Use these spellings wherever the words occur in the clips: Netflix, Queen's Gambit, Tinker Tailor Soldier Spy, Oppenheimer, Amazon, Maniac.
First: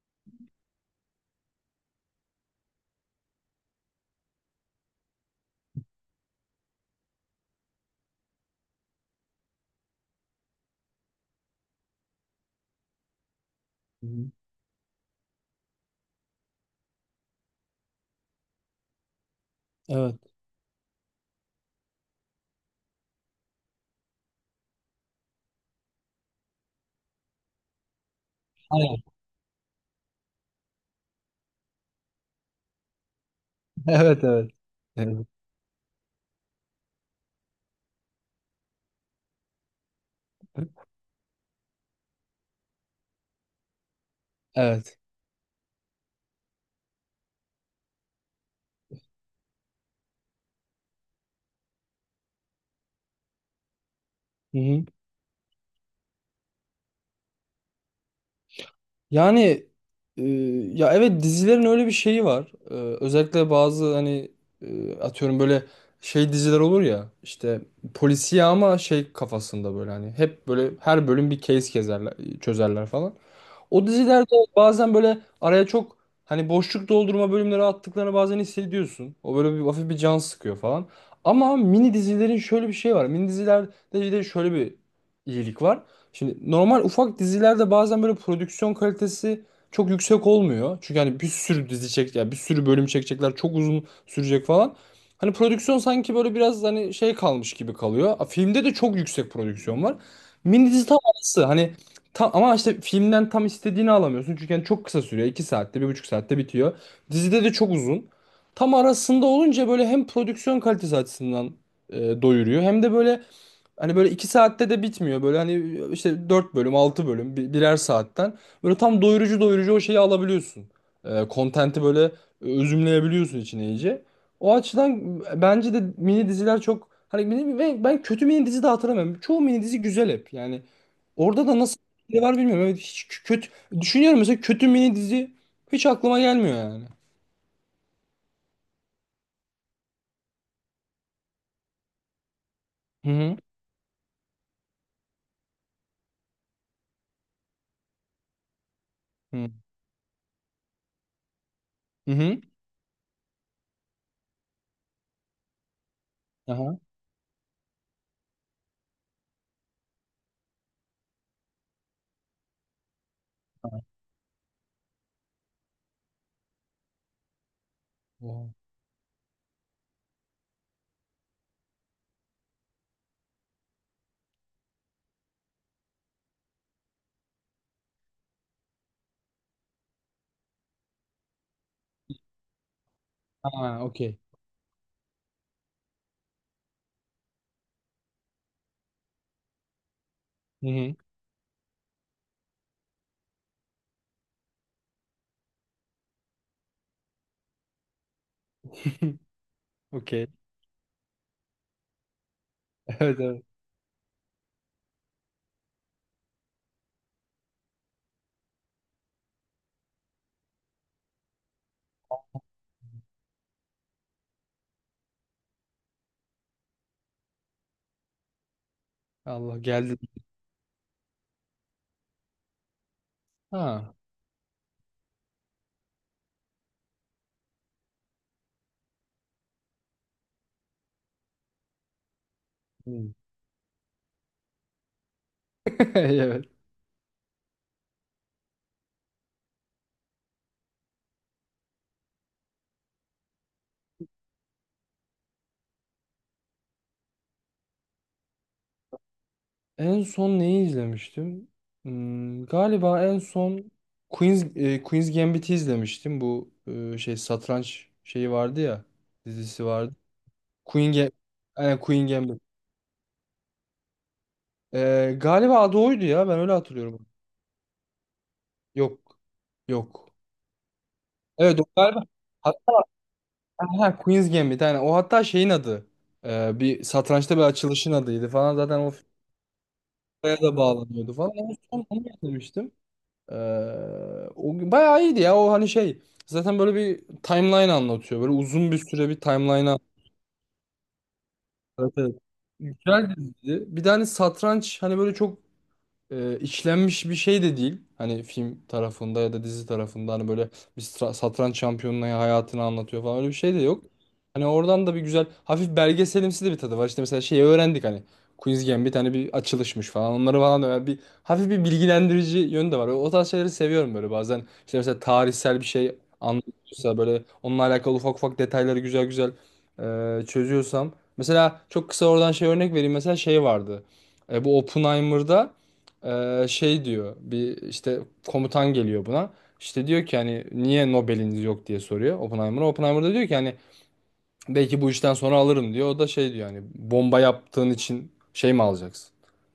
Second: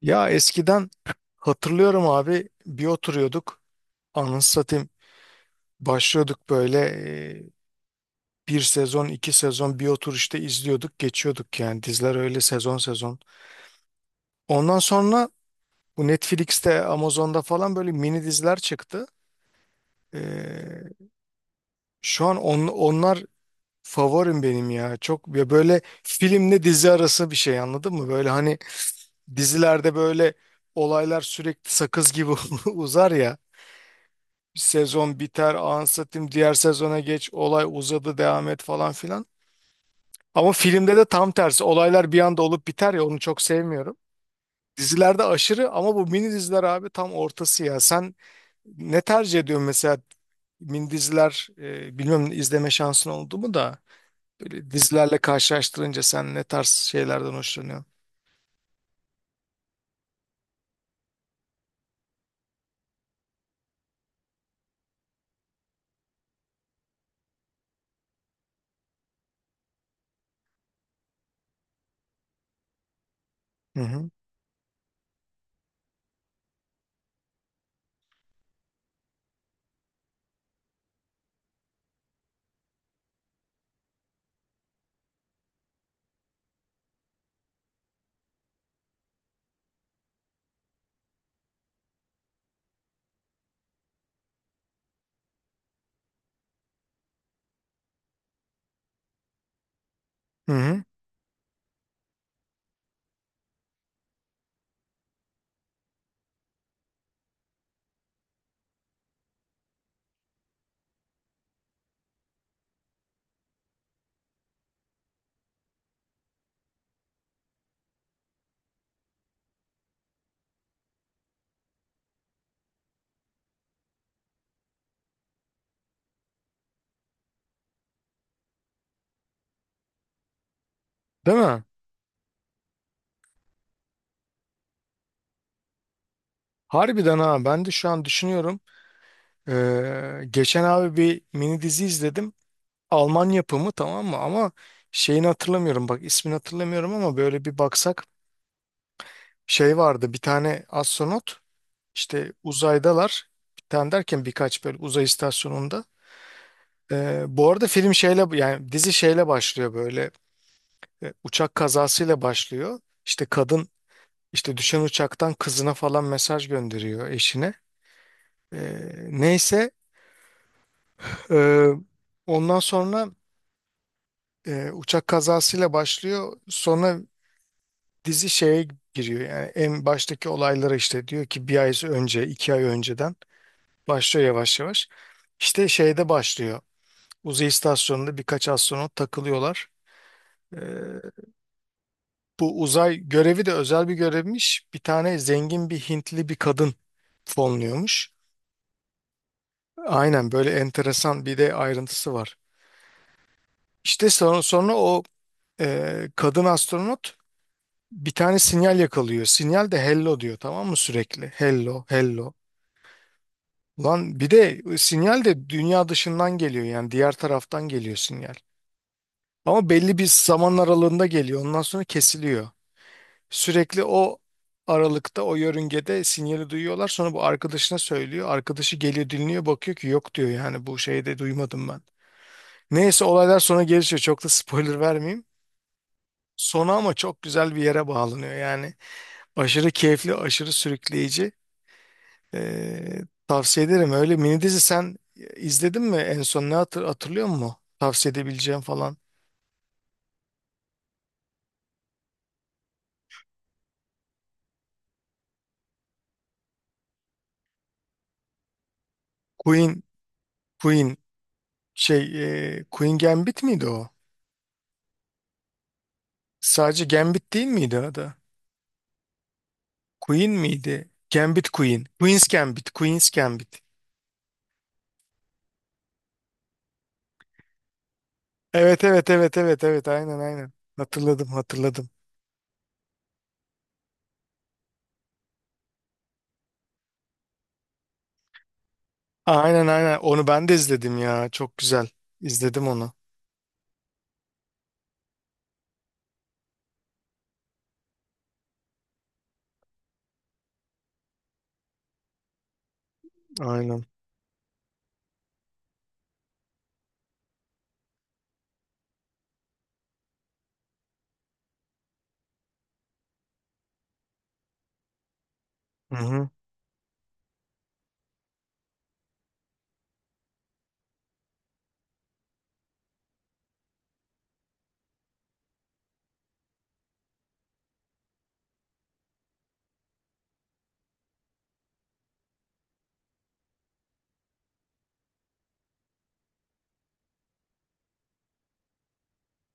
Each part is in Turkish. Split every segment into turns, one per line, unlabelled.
Ya eskiden hatırlıyorum abi bir oturuyorduk, anasını satayım, başlıyorduk böyle e, bir sezon iki sezon bir otur işte izliyorduk geçiyorduk, yani diziler öyle sezon sezon.
Hı hı.
Ondan sonra bu Netflix'te Amazon'da falan böyle mini diziler çıktı.
Evet.
E, Şu an onlar favorim benim ya, çok ya, böyle filmle dizi arası bir şey, anladın mı? Böyle hani
Aynen.
dizilerde böyle olaylar sürekli sakız gibi uzar ya.
Evet, evet.
Sezon
Evet.
biter, anlatayım, diğer sezona geç, olay uzadı, devam et, falan filan. Ama filmde de tam tersi, olaylar bir anda olup biter ya, onu çok sevmiyorum.
Evet.
Dizilerde aşırı, ama bu mini diziler abi tam ortası ya. Sen ne tercih ediyorsun mesela? Mini diziler, bilmiyorum, izleme şansın oldu mu da
Hı
böyle
hı.
dizilerle karşılaştırınca sen ne tarz şeylerden hoşlanıyorsun?
Yani e, ya evet, dizilerin öyle bir şeyi var. Özellikle bazı hani atıyorum, böyle şey diziler olur ya, işte polisiye ama şey kafasında, böyle hani hep böyle her bölüm bir case kezerler, çözerler falan.
Hı
O
hı.
dizilerde bazen böyle araya çok hani boşluk doldurma bölümleri attıklarını bazen hissediyorsun. O böyle bir hafif bir can sıkıyor falan. Ama mini dizilerin şöyle bir şey var. Mini dizilerde bir de şöyle bir iyilik var. Şimdi normal ufak dizilerde bazen böyle prodüksiyon kalitesi çok yüksek olmuyor. Çünkü hani bir sürü dizi çek, yani bir sürü bölüm çekecekler, çok uzun sürecek falan. Hani prodüksiyon sanki böyle biraz hani şey kalmış gibi kalıyor. Filmde de çok yüksek prodüksiyon var.
Hı
Mini
hı.
dizi tam arası. Hani tam, ama işte filmden tam istediğini alamıyorsun. Çünkü yani çok kısa sürüyor. 2 saatte, bir buçuk saatte bitiyor. Dizide de çok uzun. Tam arasında olunca böyle hem prodüksiyon kalitesi açısından doyuruyor. Hem de böyle hani böyle 2 saatte de bitmiyor. Böyle hani işte 4 bölüm, 6 bölüm, birer saatten. Böyle tam doyurucu o şeyi alabiliyorsun. Kontenti böyle özümleyebiliyorsun içine iyice. O açıdan bence de mini diziler çok... Hani ve ben kötü mini dizi de hatırlamıyorum. Çoğu mini dizi güzel hep. Yani
Değil
orada da
mi?
nasıl bir şey var bilmiyorum. Evet, hiç kötü düşünüyorum mesela, kötü mini dizi hiç aklıma gelmiyor yani.
Harbiden ha, ben de şu an düşünüyorum. Geçen abi bir mini dizi izledim.
Hı
Alman
hı.
yapımı, tamam mı? Ama şeyini hatırlamıyorum, bak, ismini hatırlamıyorum, ama böyle bir baksak, şey vardı, bir tane astronot,
Hı hı,
işte
hı.
uzaydalar. Bir tane derken birkaç, böyle uzay istasyonunda.
Aha.
Bu arada film şeyle, yani dizi şeyle başlıyor, böyle uçak kazasıyla başlıyor. İşte kadın, işte düşen uçaktan kızına falan mesaj gönderiyor, eşine.
Oha.
Neyse. Ee, Ondan sonra uçak kazasıyla başlıyor. Sonra dizi şeye giriyor. Yani en baştaki olaylara, işte diyor ki bir ay önce, iki ay önceden
Ha, okey.
başlıyor, yavaş yavaş. İşte şeyde başlıyor. Uzay istasyonunda birkaç astronot takılıyorlar. Ee,
Hı hı.
Bu uzay görevi de özel bir görevmiş. Bir tane zengin bir Hintli bir kadın fonluyormuş.
Okey.
Aynen, böyle enteresan bir de ayrıntısı var.
Evet, evet.
İşte sonra o kadın astronot bir tane sinyal yakalıyor. Sinyal de hello diyor, tamam mı, sürekli? Hello, hello. Lan bir de sinyal de dünya dışından geliyor, yani diğer taraftan geliyor sinyal.
Allah
Ama
geldi.
belli bir zaman aralığında geliyor. Ondan sonra kesiliyor. Sürekli
Ha.
o aralıkta, o yörüngede sinyali duyuyorlar. Sonra bu arkadaşına söylüyor. Arkadaşı geliyor, dinliyor, bakıyor ki yok, diyor, yani bu şeyi de duymadım ben. Neyse,
Hı.
olaylar sonra gelişiyor. Çok da spoiler vermeyeyim.
Evet.
Sonu ama çok güzel bir yere bağlanıyor yani. Aşırı keyifli, aşırı sürükleyici. Ee, Tavsiye ederim. Öyle mini dizi sen izledin mi? En son ne hatırlıyor musun? Tavsiye edebileceğim falan.
En son neyi izlemiştim? Hmm, galiba en son Queen's Gambit'i izlemiştim. Bu şey, satranç şeyi vardı ya. Dizisi
Queen,
vardı. Queen
Queen
Ga- Aynen, Queen
şey,
Gambit.
Queen Gambit miydi o?
Galiba adı oydu ya. Ben öyle
Sadece
hatırlıyorum.
Gambit değil miydi adı?
Yok. Yok.
Queen miydi? Gambit
Evet, o
Queen.
galiba.
Queen's
Ha,
Gambit. Queen's Gambit.
ha, Queen's Gambit, yani o hatta şeyin adı. Bir satrançta bir açılışın adıydı falan zaten,
Evet
o
evet evet evet evet, aynen
filmlere
aynen.
da bağlanıyordu
Hatırladım
falan. Ama son
hatırladım.
onu getirmiştim. Ee, O gün bayağı iyiydi ya, o hani şey zaten böyle bir timeline anlatıyor. Böyle uzun bir süre bir timeline
Aynen aynen,
anlatıyor.
onu ben de izledim ya. Çok güzel.
Evet, evet.
İzledim onu.
Güzel diziydi. Bir tane satranç hani böyle çok işlenmiş bir şey de değil. Hani film tarafında ya da dizi tarafında, hani böyle bir satranç şampiyonunun hayatını anlatıyor falan, öyle bir şey de
Aynen.
yok. Hani oradan da bir güzel hafif belgeselimsi de bir tadı var. İşte mesela şeyi öğrendik, hani Queen's Gambit hani bir açılışmış falan, onları falan. Öyle bir hafif bir bilgilendirici yönü de var. O tarz şeyleri seviyorum böyle bazen. İşte mesela tarihsel bir
Hı
şey
hı.
anlatıyorsa böyle, onunla alakalı ufak ufak detayları güzel güzel çözüyorsam. Mesela çok kısa oradan şey örnek vereyim, mesela şey vardı. Bu Oppenheimer'da şey diyor, bir işte komutan geliyor buna. İşte diyor ki hani niye Nobel'iniz yok diye soruyor Oppenheimer'a. Oppenheimer da diyor ki hani belki bu işten sonra alırım diyor. O da şey diyor, hani bomba yaptığın için şey mi alacaksın?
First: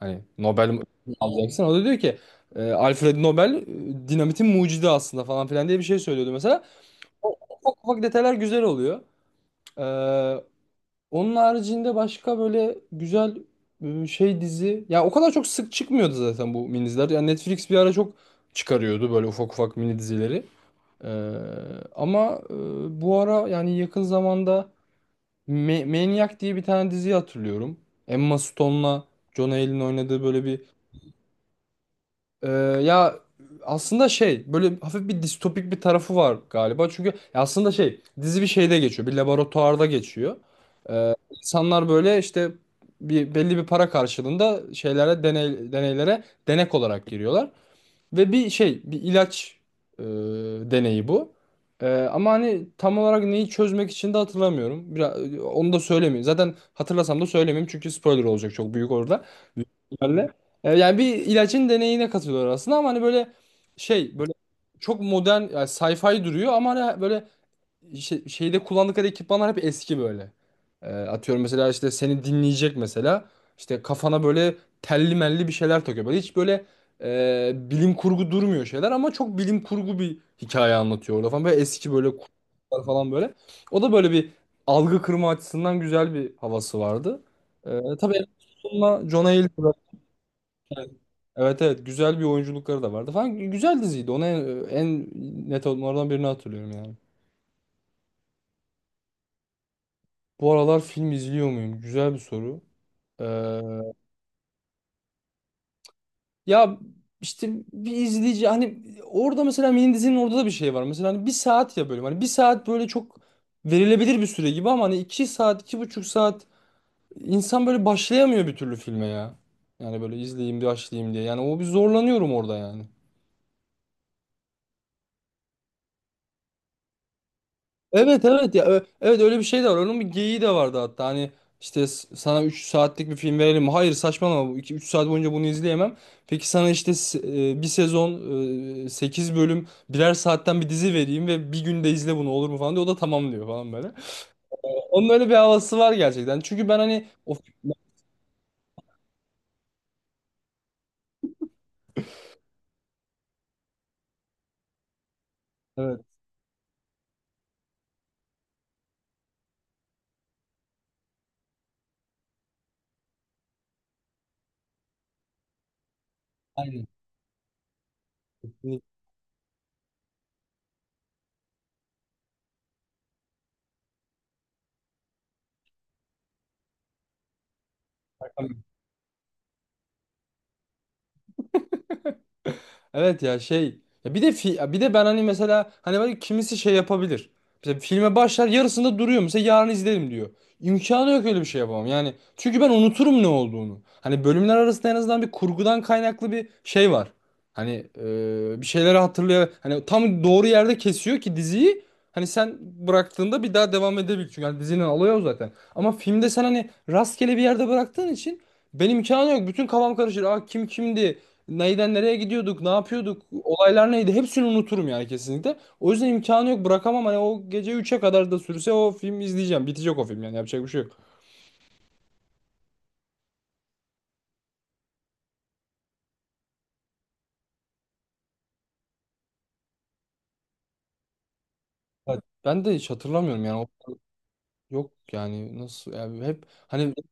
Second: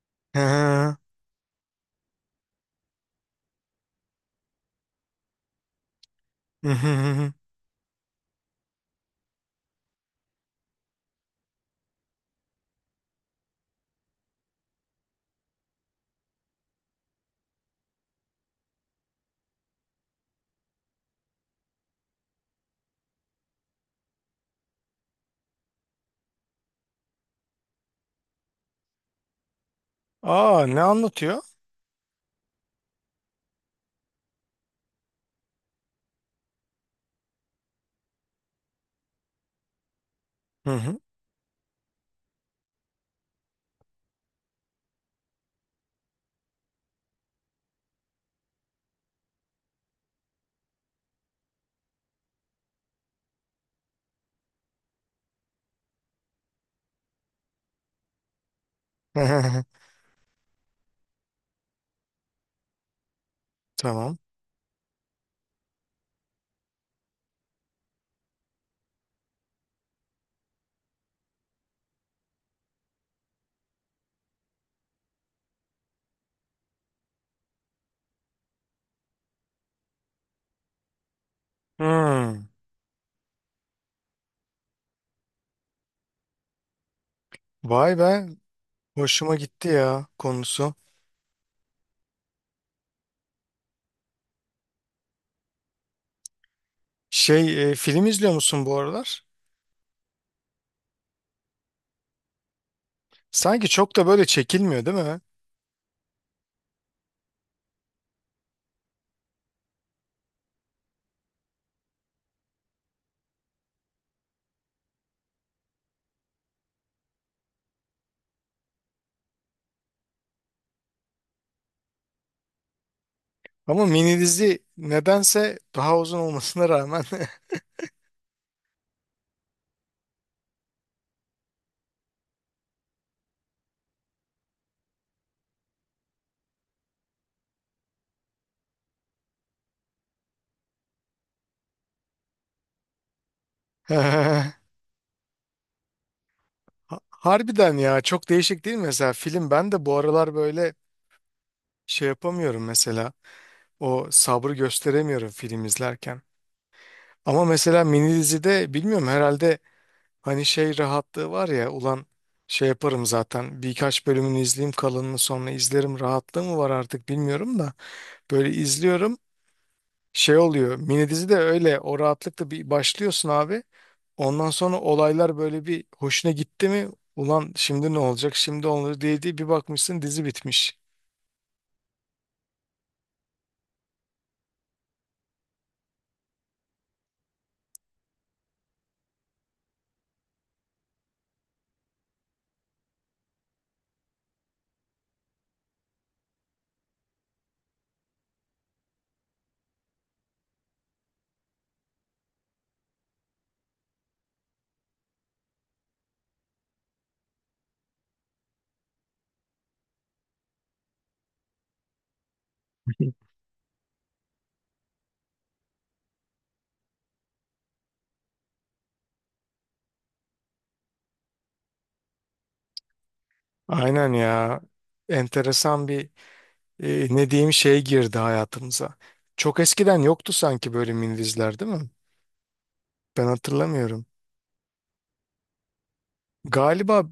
Hani
Hı
Nobel mi
hı.
alacaksın? O da diyor ki: Alfred Nobel dinamitin mucidi aslında" falan filan diye bir şey söylüyordu mesela.
Hı hı hı
O
hı.
ufak ufak detaylar güzel oluyor. Onun haricinde başka böyle güzel şey dizi. Ya o kadar çok sık çıkmıyordu zaten bu mini diziler. Yani Netflix bir ara çok çıkarıyordu böyle ufak ufak mini dizileri. Ee, Ama bu ara, yani yakın zamanda Maniac diye bir tane dizi hatırlıyorum. Emma Stone'la John Hale'in oynadığı böyle bir
Aa, ne anlatıyor?
ee, ya aslında şey, böyle hafif bir distopik bir tarafı var galiba. Çünkü ya aslında şey, dizi bir şeyde geçiyor. Bir laboratuvarda geçiyor.
Hı hı.
İnsanlar böyle işte bir belli bir para karşılığında şeylere deneylere denek olarak giriyorlar. Ve bir şey, bir ilaç e, deneyi bu. Ama hani tam olarak neyi çözmek için de hatırlamıyorum. Biraz, onu da söylemeyeyim. Zaten hatırlasam da söylemeyeyim çünkü spoiler olacak çok büyük orada. Büyük ihtimalle. Yani bir ilacın deneyine katılıyor aslında, ama hani böyle
Tamam.
şey, böyle çok modern yani sci-fi duruyor, ama hani böyle şeyde kullandıkları ekipmanlar hep eski böyle. Atıyorum mesela, işte seni dinleyecek mesela. İşte kafana böyle telli melli bir şeyler takıyor. Böyle hiç böyle bilim kurgu durmuyor şeyler, ama çok bilim kurgu bir hikaye anlatıyor orada falan. Böyle eski böyle
Hmm.
kurgular falan böyle. O da böyle bir algı kırma açısından güzel bir havası vardı.
Vay
Tabii
be.
sonuna John
Hoşuma gitti
Hill'la
ya konusu.
evet, evet güzel bir oyunculukları da vardı falan. Güzel diziydi. Onu en net onlardan birini hatırlıyorum yani.
Şey, film izliyor musun bu aralar?
Bu aralar film izliyor muyum? Güzel bir soru.
Sanki
Ee,
çok da böyle çekilmiyor, değil mi?
Ya işte bir izleyici hani, orada mesela mini dizinin orada da bir şey var. Mesela hani bir saat ya bölüm. Hani bir saat böyle çok verilebilir bir süre gibi, ama hani iki saat, iki buçuk saat insan böyle başlayamıyor bir türlü filme ya. Yani böyle izleyeyim, başlayayım diye. Yani o bir zorlanıyorum orada yani.
Ama mini dizi nedense daha uzun olmasına rağmen.
Evet, evet ya, evet öyle bir şey de var. Onun bir geyiği de vardı hatta. Hani işte sana 3 saatlik bir film verelim, mi? Hayır saçmalama. 2-3 saat boyunca bunu izleyemem. Peki sana işte bir sezon 8 bölüm birer saatten bir dizi vereyim ve bir günde izle bunu, olur mu falan diyor. O da tamam diyor falan böyle. Onun öyle bir havası var gerçekten. Çünkü ben hani o
Harbiden ya, çok değişik değil mi? Mesela film, ben de bu aralar böyle şey yapamıyorum mesela. O sabrı gösteremiyorum film
evet,
izlerken. Ama mesela mini dizide, bilmiyorum, herhalde hani şey rahatlığı var ya, ulan şey yaparım zaten, birkaç bölümünü izleyeyim, kalanını sonra izlerim rahatlığı mı var
aynen.
artık, bilmiyorum da, böyle izliyorum. Şey oluyor mini dizi de, öyle o rahatlıkla bir başlıyorsun abi, ondan sonra olaylar böyle bir hoşuna gitti mi, ulan şimdi ne olacak, şimdi olur, diye diye bir bakmışsın dizi bitmiş.
Evet ya şey, ya bir de bir de ben hani mesela hani böyle kimisi şey yapabilir. Mesela filme başlar yarısında duruyor mesela, yarın izlerim diyor. İmkanı yok öyle bir şey yapamam. Yani çünkü ben unuturum ne olduğunu. Hani bölümler arasında en azından bir kurgudan kaynaklı bir şey var. Hani bir şeyleri hatırlıyor. Hani tam doğru yerde kesiyor ki diziyi. Hani sen bıraktığında bir daha devam edebil. Çünkü hani dizinin olayı o zaten. Ama filmde sen hani rastgele bir yerde bıraktığın için benim imkanı yok. Bütün kafam karışır. Aa, kim kimdi? Neyden nereye gidiyorduk, ne yapıyorduk, olaylar neydi, hepsini unuturum yani kesinlikle. O yüzden imkanı yok, bırakamam, hani o gece üçe kadar da sürse o filmi izleyeceğim. Bitecek o film yani, yapacak bir şey yok.
Aynen ya. Enteresan bir, ne diyeyim, şey girdi hayatımıza. Çok eskiden yoktu sanki böyle mini diziler, değil mi?
Evet, ben de hiç
Ben
hatırlamıyorum yani. O-
hatırlamıyorum.
yok yani, nasıl yani, hep hani
Galiba,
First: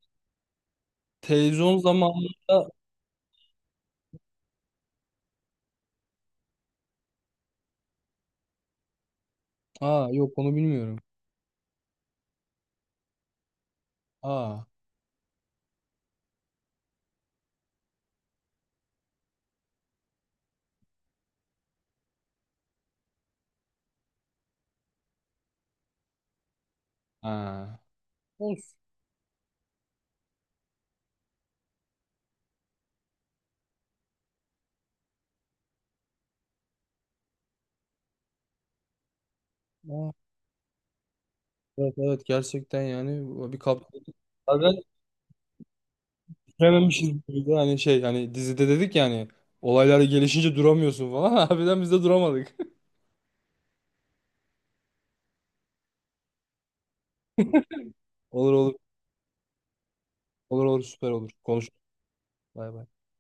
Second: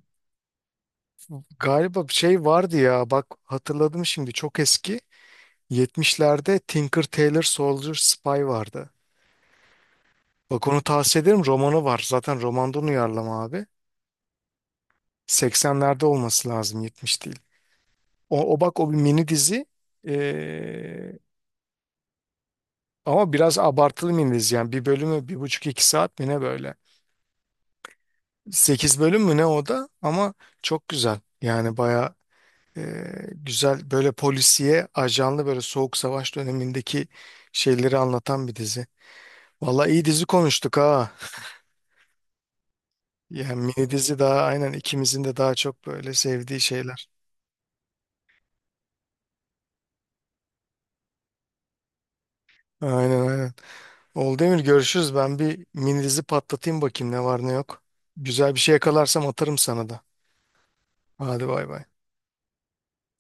televizyon
bir şey
zamanında
vardı ya, bak hatırladım şimdi, çok eski. 70'lerde Tinker Tailor Soldier Spy vardı.
aa yok, onu
Bak onu
bilmiyorum.
tavsiye ederim, romanı var. Zaten romandan uyarlama abi.
Aa
80'lerde olması lazım, 70 değil. O bak, o bir mini dizi. Ee, Ama biraz abartılı mini dizi yani, bir bölümü bir buçuk iki saat mi ne, böyle.
ha. Olsun.
Sekiz bölüm mü ne o da, ama çok güzel. Yani baya Ee, güzel, böyle polisiye, ajanlı, böyle Soğuk Savaş dönemindeki şeyleri anlatan bir dizi. Valla iyi
Aa,
dizi konuştuk ha.
evet, evet gerçekten yani bir
Yani
kap.
mini dizi, daha aynen
Bazen
ikimizin de daha çok böyle sevdiği şeyler.
bitirememişiz gibi de hani şey, hani dizide dedik yani, olaylar gelişince duramıyorsun falan. Harbiden biz de duramadık.
Aynen aynen. Oldu Emir, görüşürüz. Ben bir mini dizi patlatayım, bakayım ne var ne yok.
Olur
Güzel bir şey
olur.
yakalarsam atarım sana da.
Olur olur, süper olur.
Hadi bay
Konuş.
bay.
Bay bay.